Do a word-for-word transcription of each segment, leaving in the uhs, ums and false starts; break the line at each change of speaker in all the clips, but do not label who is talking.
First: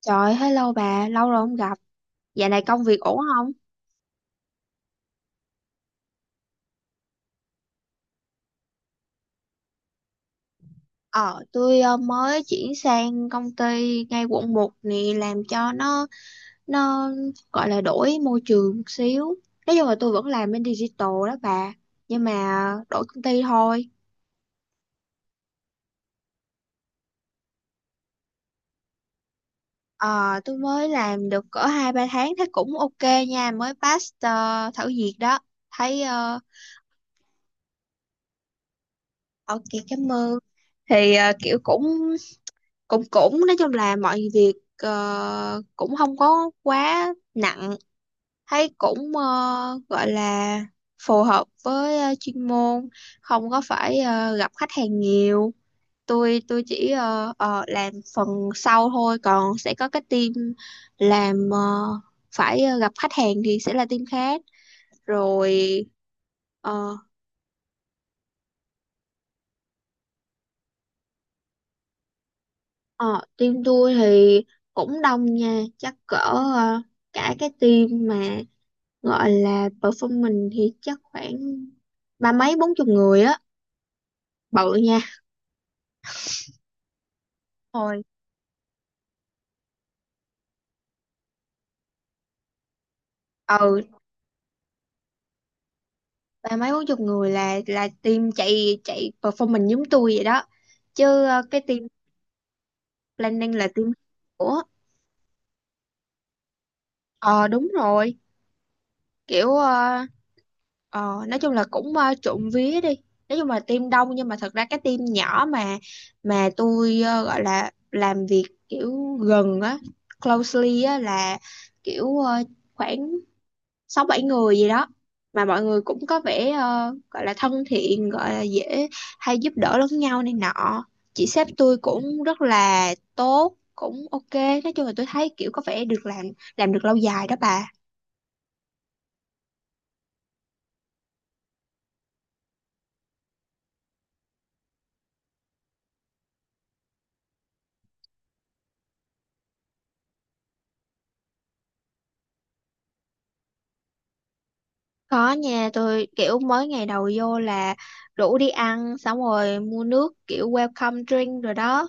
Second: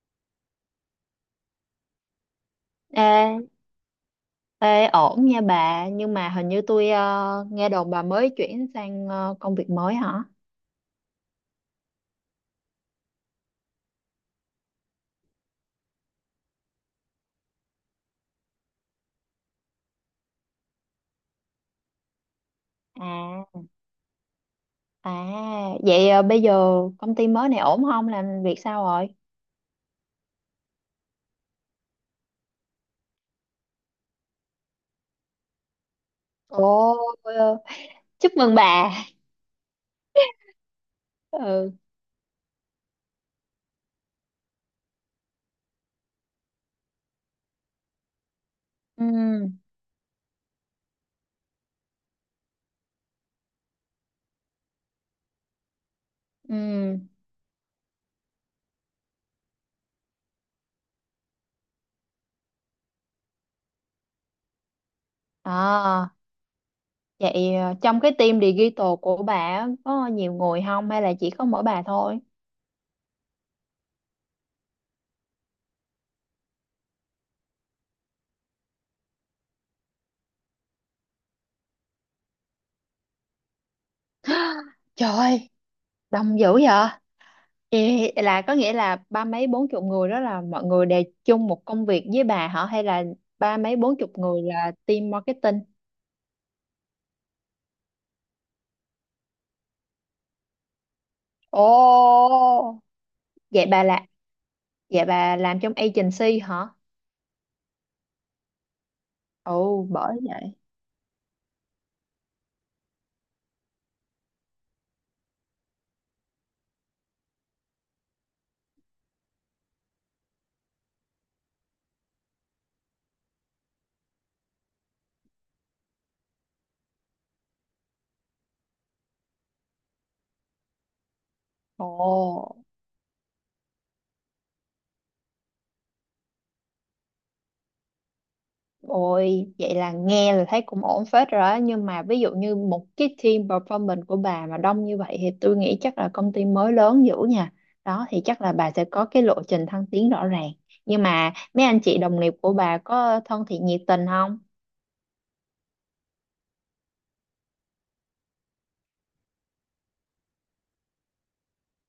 Trời, hello bà, lâu rồi không gặp. Dạo này công việc
Ê,
ổn không?
ê, ổn nha bà nhưng mà hình như tôi ờ, nghe đồn bà mới chuyển sang ờ, công việc mới hả.
Ờ, tôi ờ, mới chuyển sang công ty ngay quận một này làm cho nó nó gọi là đổi môi trường một xíu. Nói chung là tôi vẫn làm bên digital đó bà, nhưng mà đổi công ty
À,
thôi.
à, vậy ờ, bây giờ công ty mới này ổn không, làm việc sao rồi?
Ờ, tôi mới làm được cỡ hai ba tháng thấy cũng ok nha, mới pass ờ, thử việc đó. Thấy ờ,
Ồ, ờ, chúc mừng bà.
ok, cảm ơn. Thì ờ, kiểu
Ừ,
cũng cũng cũng nói chung là mọi việc ờ, cũng không có quá nặng, thấy cũng
ừ,
ờ, gọi là phù hợp với ờ, chuyên môn, không có phải ờ, gặp khách hàng nhiều. Tôi tôi chỉ
ừ.
ờ, ờ, làm phần sau thôi, còn sẽ có cái team làm, ờ, phải ờ, gặp khách hàng thì sẽ là team khác rồi.
À,
ờ
vậy ờ, trong cái team digital của bà á, có nhiều người không hay là chỉ có mỗi bà thôi?
ờ, Team tôi thì cũng đông nha, chắc cỡ ờ, cả cái team mà gọi là perform mình thì chắc khoảng ba mấy bốn chục người á, bự nha.
Trời ơi, đông dữ vậy!
Ôi,
Ê, là có nghĩa là ba mấy bốn chục người đó là mọi người đều chung một công việc với bà hả, hay là ba mấy
ừ,
bốn chục người là team marketing?
ba mấy bốn chục người là là team chạy chạy perform mình giống tôi vậy đó. Chứ ờ,
Ồ.
cái team planning
Vậy
là
bà
team
là
của.
vậy bà làm trong agency hả?
ờ Đúng rồi. Kiểu
Ồ,
ờ,
bởi vậy.
ờ, nói chung là cũng ờ, trộm vía đi, nói chung là team đông nhưng mà thật ra cái team nhỏ mà mà tôi ờ, gọi là làm việc kiểu gần á, closely á, là kiểu ờ, khoảng sáu bảy người gì đó, mà mọi người cũng có vẻ ờ, gọi là thân thiện, gọi là dễ, hay giúp đỡ lẫn nhau này nọ. Chị sếp tôi cũng rất
Ồ.
là tốt, cũng ok, nói chung là tôi thấy kiểu có vẻ được làm, làm được lâu dài đó bà.
Ôi, vậy là nghe là thấy cũng ổn phết rồi đó. Nhưng mà ví dụ như một cái team performance của bà mà đông như vậy thì tôi nghĩ chắc là công ty mới lớn dữ nha. Đó thì chắc là bà sẽ có cái lộ trình thăng tiến rõ ràng. Nhưng mà mấy anh chị đồng nghiệp của bà có thân thiện nhiệt tình không?
Có nha, tôi kiểu mới ngày đầu vô là rủ đi ăn xong rồi mua nước kiểu welcome drink rồi đó,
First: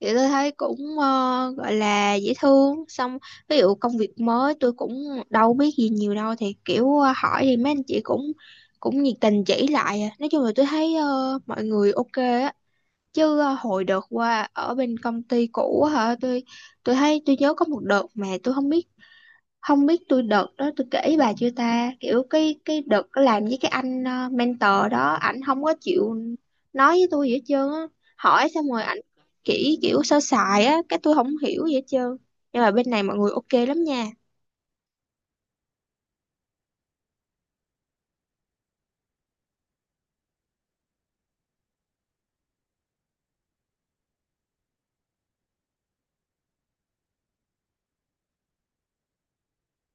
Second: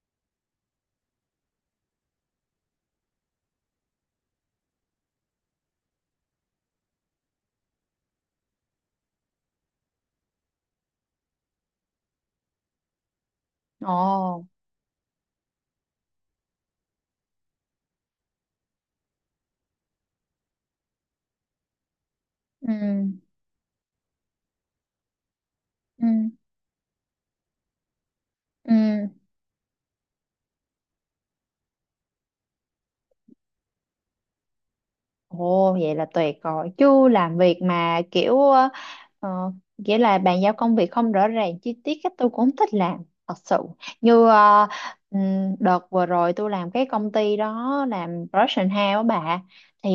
thì tôi thấy cũng ờ, gọi là dễ thương. Xong ví dụ công việc mới tôi cũng đâu biết gì nhiều đâu, thì kiểu ờ, hỏi thì mấy anh chị cũng cũng nhiệt tình chỉ lại à. Nói chung là tôi thấy ờ, mọi người ok á. Chứ ờ, hồi đợt
Ồ.
qua ở bên công ty cũ á hả, tôi tôi thấy tôi nhớ có một đợt mà tôi không biết không biết tôi đợt đó tôi kể bà chưa ta, kiểu cái cái đợt
Ừ.
đó làm với cái anh ờ, mentor đó ảnh không có
Ừ.
chịu nói với tôi gì hết trơn á. Hỏi xong
Ừ.
rồi ảnh chỉ kiểu sơ sài á, cái tôi không hiểu gì hết trơn. Nhưng mà bên này mọi người ok lắm nha.
Ồ, vậy là tuyệt rồi, chứ làm việc mà kiểu ờ, ờ, nghĩa là bàn giao công việc không rõ ràng chi tiết cách tôi cũng không thích làm thật sự, như ờ, ừm, đợt vừa rồi tôi làm cái công ty đó làm production house á bà, thì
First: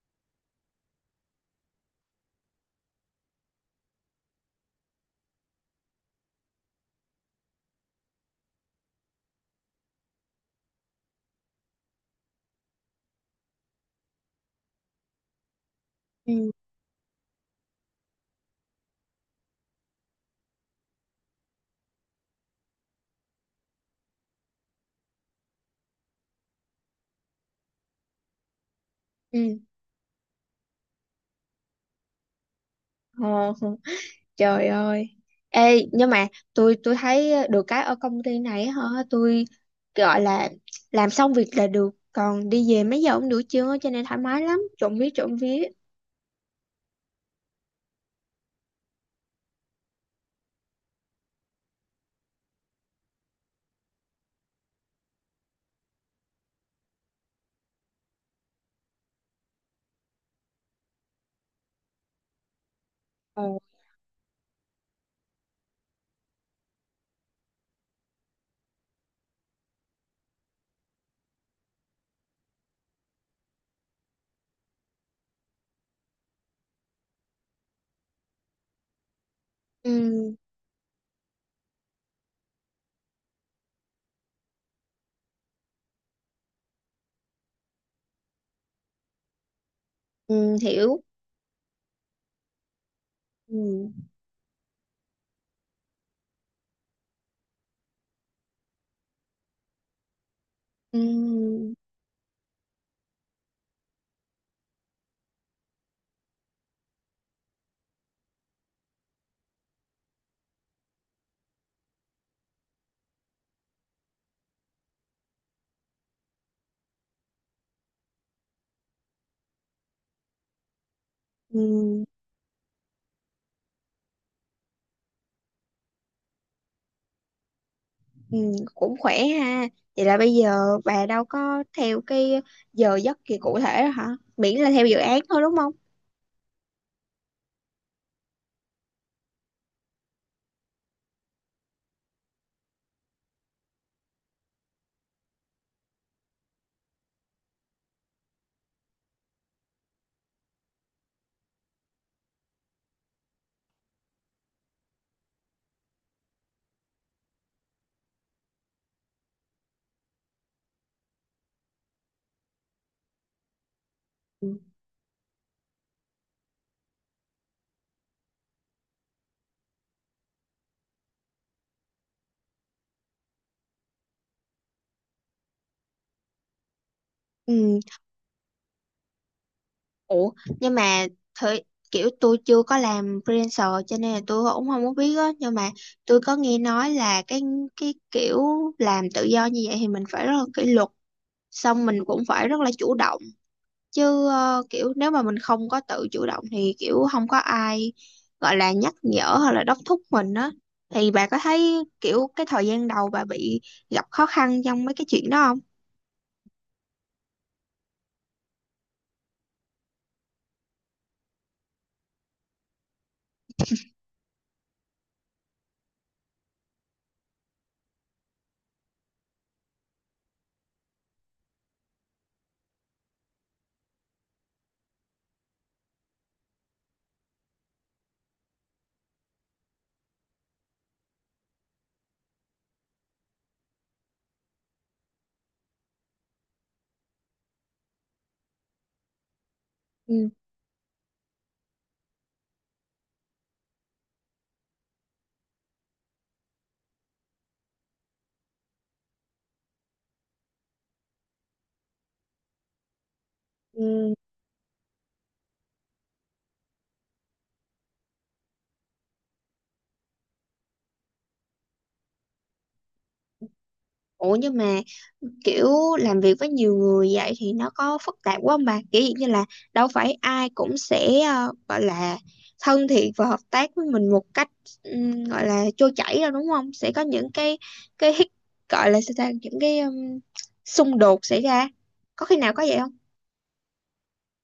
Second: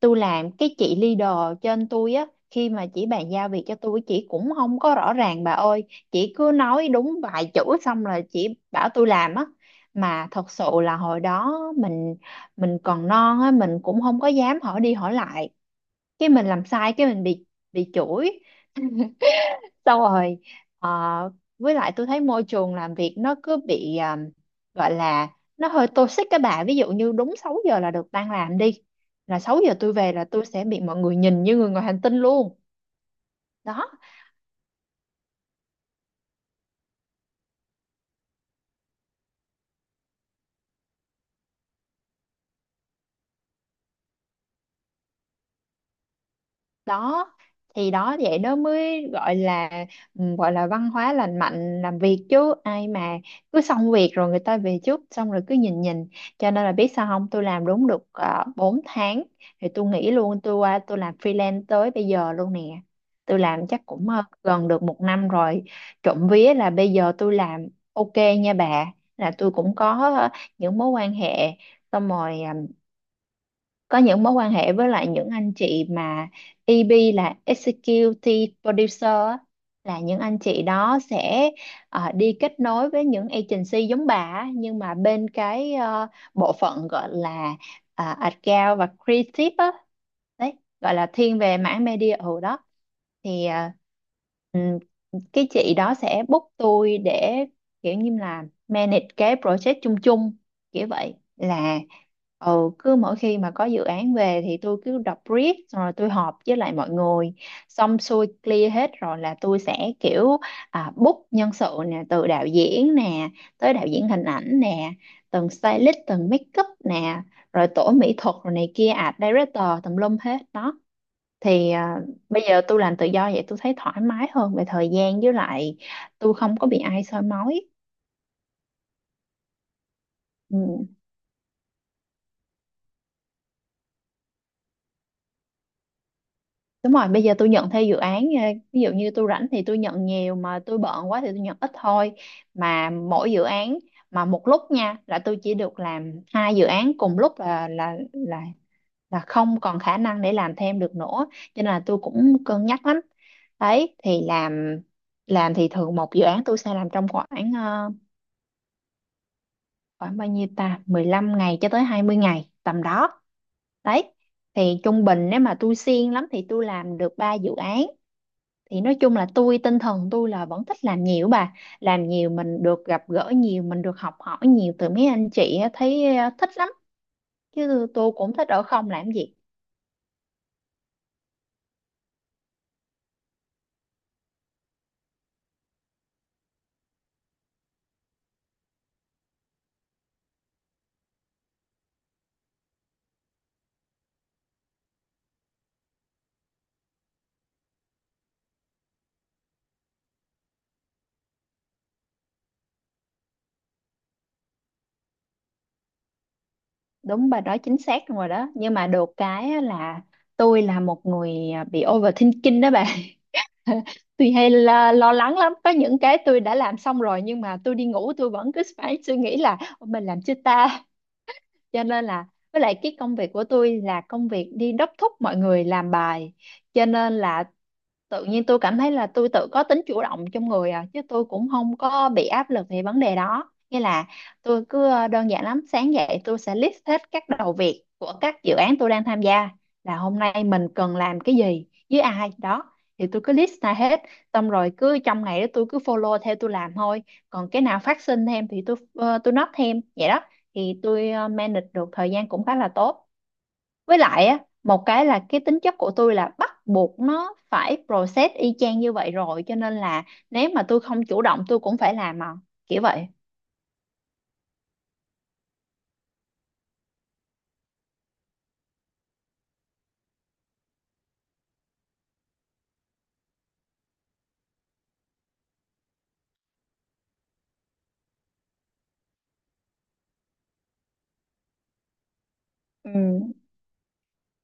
tôi làm cái chị leader trên tôi á, khi mà chị bàn giao việc cho tôi chị cũng không có rõ ràng bà ơi. Chị cứ nói đúng vài chữ xong là chị bảo tôi làm á, mà thật sự là hồi đó mình mình còn non á, mình cũng không có dám hỏi đi hỏi lại, cái mình
Ừ,
làm sai cái mình bị bị chửi. Xong rồi ờ, với lại tôi thấy môi trường làm việc nó cứ bị ờ, gọi là nó hơi toxic các bà, ví dụ như đúng sáu giờ là được tan làm đi, là
ừ.
sáu giờ tôi về là tôi sẽ bị mọi người nhìn như người ngoài hành tinh luôn
Ờ,
đó.
trời ơi. Ê, nhưng mà tôi tôi thấy được cái ở công ty này hả, tôi gọi là làm xong việc là được, còn đi về mấy giờ cũng được chưa, cho nên thoải mái lắm, trộm vía trộm vía.
Đó thì đó vậy đó mới gọi là, ừ, gọi là văn hóa lành mạnh làm việc, chứ ai mà cứ xong việc rồi người ta về trước xong rồi cứ nhìn nhìn. Cho nên là biết sao không, tôi làm đúng được uh, bốn tháng thì tôi nghỉ luôn, tôi qua tôi làm freelance tới bây giờ luôn nè. Tôi
Ờ.
làm chắc cũng ờ, gần được một năm rồi. Trộm vía là bây giờ tôi làm ok nha bà, là tôi cũng có ờ, những mối quan hệ, xong rồi ờ, có những mối quan hệ với lại những anh chị mà e bê là Executive Producer á,
Ừ,
là những anh chị đó sẽ ờ, đi kết nối với những agency giống bà á, nhưng mà bên cái ờ, bộ phận gọi là ờ, account và creative á, đấy,
ừ
gọi
hiểu.
là thiên về mảng media ở đó. Thì ờ,
Ừ.
ừm, cái chị đó sẽ book tôi để kiểu như là manage cái project chung chung kiểu vậy
Ừ.
là. Ừ, cứ mỗi khi mà có dự án về thì tôi cứ đọc brief xong rồi tôi họp với lại mọi người, xong xuôi clear hết rồi là tôi sẽ kiểu à, book nhân sự nè, từ đạo diễn nè tới đạo diễn hình ảnh nè, từng stylist, từng make up nè, rồi tổ mỹ thuật, rồi này kia art director tùm lum hết đó. Thì à,
Ừ.
bây giờ tôi làm tự do vậy tôi thấy thoải mái hơn về thời gian, với lại tôi không có bị ai soi mói.
Ừ. Cũng khỏe ha. Vậy là bây giờ
Ừ.
bà đâu có theo cái giờ giấc gì cụ thể đó hả? Miễn là theo dự án thôi đúng không?
Đúng rồi, bây giờ tôi nhận theo dự án, ờ, ví dụ như tôi rảnh thì tôi nhận nhiều, mà tôi bận quá thì tôi nhận ít thôi. Mà mỗi dự án mà một lúc nha, là tôi chỉ được làm hai dự án cùng lúc, là là là là không còn khả năng để làm thêm được nữa. Cho nên là tôi cũng cân nhắc lắm. Đấy, thì làm làm thì thường một dự án tôi sẽ làm trong khoảng ờ, khoảng bao nhiêu ta? Mười lăm ngày cho tới hai mươi ngày tầm đó. Đấy. Thì trung bình nếu mà tôi siêng lắm thì tôi làm được ba dự án. Thì nói chung là tôi, tinh thần tôi là vẫn thích làm nhiều bà, làm nhiều mình được gặp gỡ nhiều, mình được học hỏi nhiều từ mấy anh chị á, thấy ờ, thích lắm,
Ừ.
chứ tôi cũng thích ở không làm gì.
Ủa, nhưng mà thời kiểu tôi chưa có làm freelancer, cho nên là tôi cũng không có biết á. Nhưng mà tôi có nghe nói là cái cái kiểu làm tự do như vậy thì mình phải rất là kỷ luật, xong mình cũng phải rất là chủ động. Chứ ờ, kiểu nếu mà mình không có tự chủ động thì kiểu không có ai gọi là nhắc nhở hoặc là đốc thúc mình á. Thì bà có thấy kiểu cái thời gian đầu bà bị gặp khó khăn trong mấy cái chuyện đó không?
Đúng, bà nói chính xác rồi đó, nhưng mà được cái á là tôi là một người ờ, bị overthinking đó bà. Tôi hay lo, lo lắng lắm, có những cái tôi đã làm xong rồi nhưng mà tôi đi ngủ tôi vẫn cứ phải suy nghĩ là "Ôi, mình làm chưa ta?" Cho nên là, với lại cái công việc của tôi là công việc đi đốc thúc mọi người làm bài, cho nên là tự nhiên tôi cảm thấy là tôi tự có tính chủ động trong người à, chứ tôi cũng không có bị áp lực về vấn đề đó. Nghĩa là tôi cứ ờ, đơn giản lắm, sáng dậy tôi sẽ list hết các đầu việc của các dự án tôi đang tham gia, là hôm
Ừ.
nay mình cần làm cái gì với ai đó, thì tôi cứ list ra hết, xong rồi cứ trong ngày đó tôi cứ follow theo tôi làm thôi. Còn cái nào phát sinh thêm thì tôi ờ, tôi note thêm vậy đó. Thì tôi ờ, manage được thời gian cũng khá là tốt. Với
Ừ.
lại á, một cái là cái tính chất của tôi là bắt buộc nó phải process y chang như vậy rồi, cho nên là nếu mà tôi không chủ động tôi cũng phải làm mà, kiểu vậy.
Ủa, nhưng mà kiểu làm việc với nhiều người vậy thì nó có phức tạp quá không bà? Kiểu dạng như là đâu phải ai cũng sẽ ờ, gọi là thân thiện và hợp tác với mình một cách, ừm, gọi là trôi chảy đâu đúng không? Sẽ có những cái cái hít- gọi là sao ta, những cái ừm, xung đột xảy ra. Có khi nào có vậy
Ừ,
không?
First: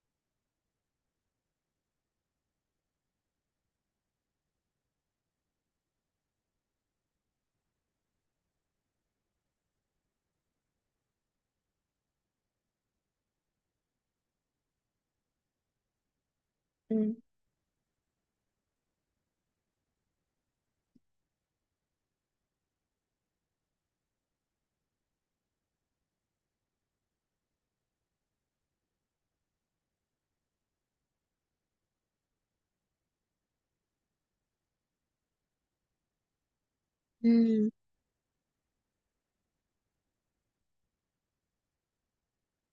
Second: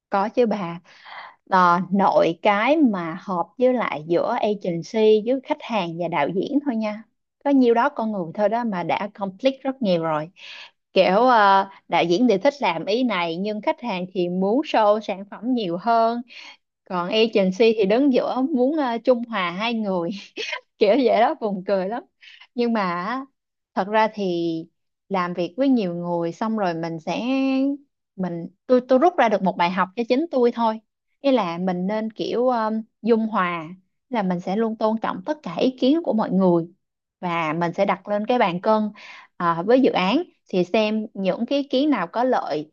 có chứ bà. Ờ, nội cái mà hợp với lại giữa agency với khách hàng và đạo diễn thôi nha, có nhiêu đó con người thôi đó mà đã conflict rất nhiều rồi. Kiểu ờ, đạo diễn thì thích làm ý này nhưng khách hàng thì muốn show sản phẩm nhiều hơn, còn
Ừ.
agency thì đứng giữa muốn ờ, trung hòa hai người, kiểu vậy đó, buồn cười lắm. Nhưng mà á, thật ra thì làm việc với nhiều người xong rồi mình sẽ, mình tôi tôi rút ra được một bài học cho chính tôi thôi. Nghĩa là mình nên kiểu um, dung hòa, là mình sẽ luôn tôn trọng tất cả ý kiến của mọi người, và
Ừ.
mình sẽ đặt lên cái bàn cân, à, với dự án thì xem những cái ý kiến nào có lợi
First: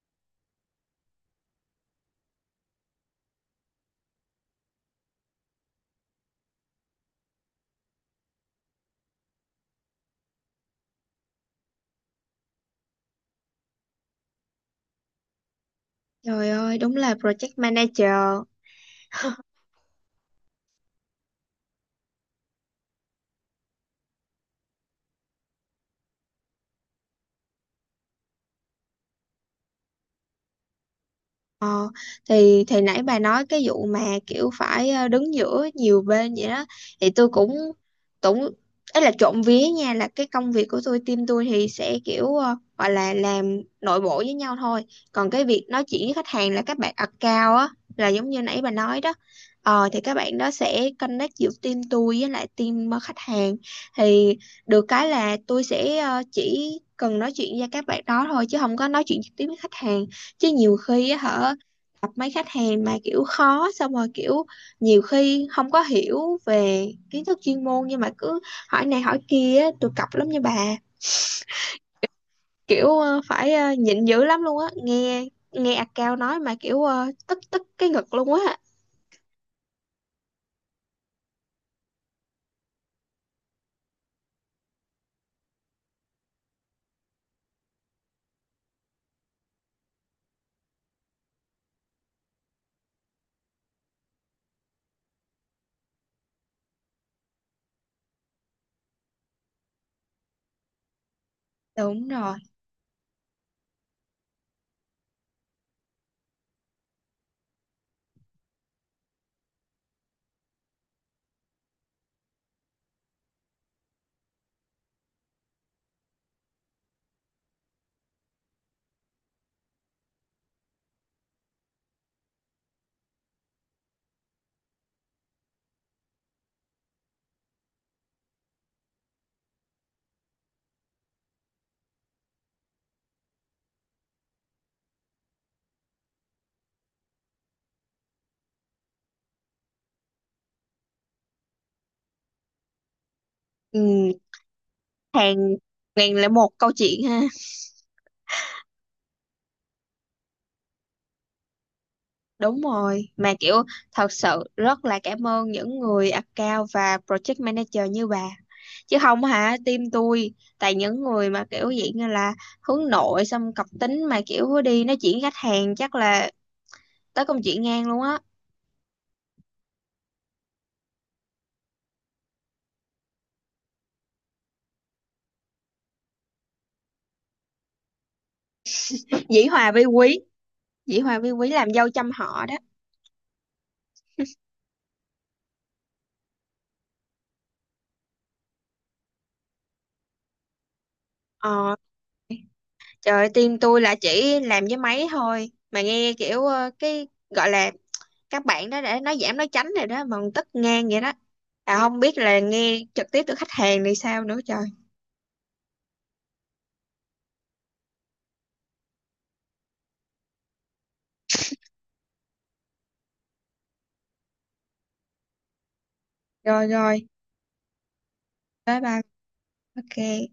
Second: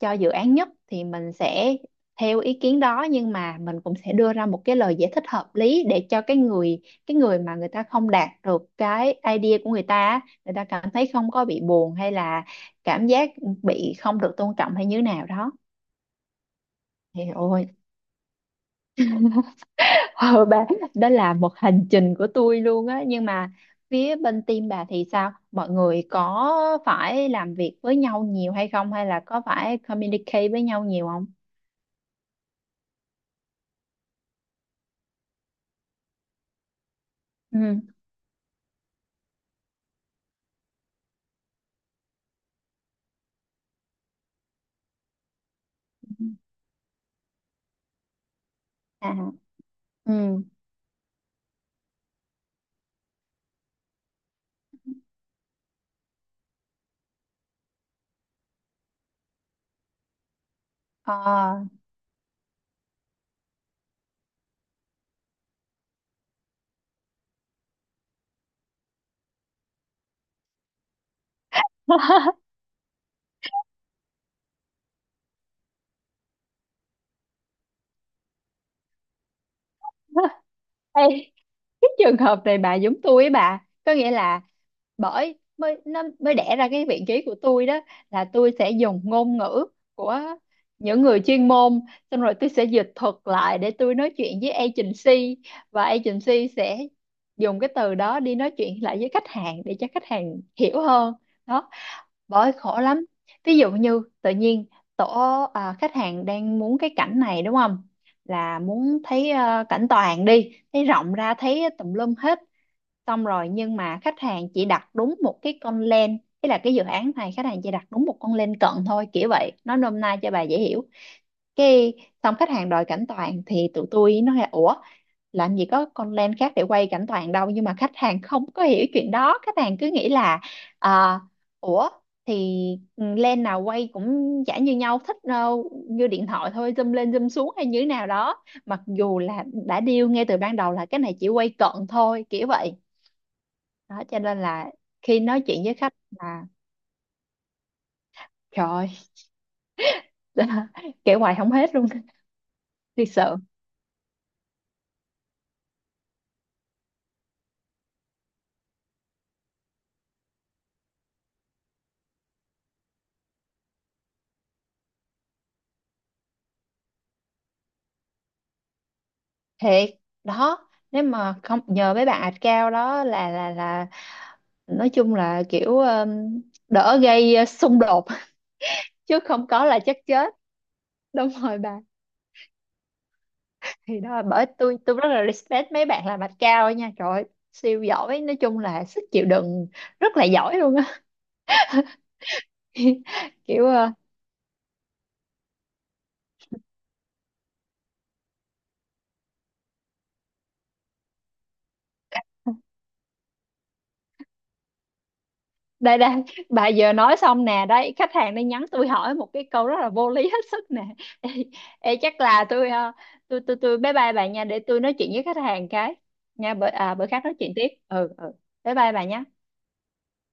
cho dự án nhất thì mình sẽ theo ý kiến đó. Nhưng mà mình cũng sẽ đưa ra một cái lời giải thích hợp lý để cho cái người cái người mà người ta không đạt được cái idea của người ta á, người ta cảm thấy không có bị buồn hay là cảm giác bị không được tôn trọng hay như thế nào đó.
Trời ơi, đúng là
Thì
project
ôi,
manager.
ờ, bà, đó là một hành trình của tôi luôn á. Nhưng mà phía bên team bà thì sao, mọi người có phải làm việc với nhau nhiều hay không, hay là có phải communicate với nhau nhiều không?
Ờ, thì thì nãy bà nói cái vụ mà kiểu phải ờ, đứng giữa nhiều bên vậy đó, thì tôi cũng
Ừ.
cũng ấy, là trộm vía nha, là cái công việc của tôi team tôi thì sẽ kiểu ờ, gọi là làm nội bộ với nhau thôi. Còn cái việc nói chuyện với khách hàng là các bạn account á, là giống như nãy bà nói
À.
đó. Ờ, thì các
Ừ.
bạn đó sẽ connect giữa team tôi với lại team ờ, khách hàng. Thì được cái là tôi sẽ ờ, chỉ cần nói chuyện với các bạn đó thôi, chứ không có nói chuyện trực tiếp với khách hàng. Chứ nhiều khi á hả,
Ờ.
gặp mấy khách hàng mà kiểu khó, xong rồi kiểu nhiều khi không có hiểu về kiến thức chuyên môn nhưng mà cứ hỏi này hỏi kia á, tôi cọc lắm nha bà. Kiểu ờ, phải ờ, nhịn dữ lắm luôn á, nghe nghe account nói mà kiểu ờ, tức tức cái ngực luôn á.
Ê, cái trường hợp này bà giống tôi ấy bà, có nghĩa là bởi mới nó mới đẻ ra cái vị trí của tôi đó, là tôi sẽ dùng ngôn ngữ của những người chuyên môn, xong rồi tôi sẽ dịch thuật lại để tôi nói chuyện với agency, và agency sẽ dùng cái từ đó đi nói chuyện lại với khách hàng để cho khách hàng hiểu hơn. Đó,
Đúng rồi.
bởi khổ lắm. Ví dụ như tự nhiên tổ à, khách hàng đang muốn cái cảnh này đúng không, là muốn thấy à, cảnh toàn, đi thấy rộng ra thấy tùm lum hết xong rồi, nhưng mà khách hàng chỉ đặt đúng một cái con lens. Ý là cái dự án này khách hàng chỉ đặt đúng một con lens cận thôi, kiểu vậy, nói nôm na cho bà dễ hiểu. Cái xong khách hàng đòi cảnh toàn thì tụi tôi nói là ủa, làm gì có con lens khác để quay cảnh toàn đâu, nhưng mà khách hàng không có hiểu chuyện đó, khách hàng cứ nghĩ là à, ủa thì lens nào quay cũng chả như nhau, thích ờ, như điện thoại thôi zoom lên zoom xuống hay như thế nào đó, mặc dù là đã deal ngay từ ban đầu là cái này chỉ quay cận thôi kiểu vậy. Đó,
Ừ,
cho nên là khi
hàng
nói chuyện với khách
ngàn lẻ
là
một câu chuyện ha.
trời ơi, kể hoài không hết luôn.
Đúng rồi,
Thiệt
mà
sự,
kiểu thật sự rất là cảm ơn những người account và project manager như bà. Chứ không hả, team tôi tại những người mà kiểu dạng như là hướng nội xong cọc tính mà kiểu đi nói chuyện khách hàng chắc là tới công chuyện ngang luôn á.
thiệt đó, nếu mà không nhờ mấy bạn ạch cao đó là là là nói chung là kiểu um, đỡ gây uh, xung đột. Chứ
Dĩ
không có
Hòa
là
vi
chắc
quý,
chết.
Dĩ Hòa
Đúng
vi quý
rồi bà,
làm dâu trăm họ đó.
thì đó là bởi tôi tôi rất là respect mấy bạn làm ạch cao nha, trời ơi, siêu giỏi, nói chung là sức chịu đựng rất là giỏi luôn á.
Ờ, trời ơi, team
Kiểu
tôi
ờ,
là chỉ làm với máy thôi mà nghe kiểu ờ, cái gọi là các bạn đó để nói giảm nói tránh rồi đó mà còn tức ngang vậy đó. À không biết là nghe trực tiếp từ khách hàng thì sao nữa trời.
đây đây bà vừa nói xong nè đấy, khách hàng đang nhắn tôi hỏi một cái câu rất là vô lý hết sức nè. Ê, ê, chắc là tôi ờ, tôi tôi tôi bye bye bà nha, để tôi nói chuyện với khách hàng cái nha,
Rồi
bởi à,
rồi,
bữa khác nói chuyện tiếp. Ừ, ừ, bye
bye
bye
bye,
bà nhé.
ok.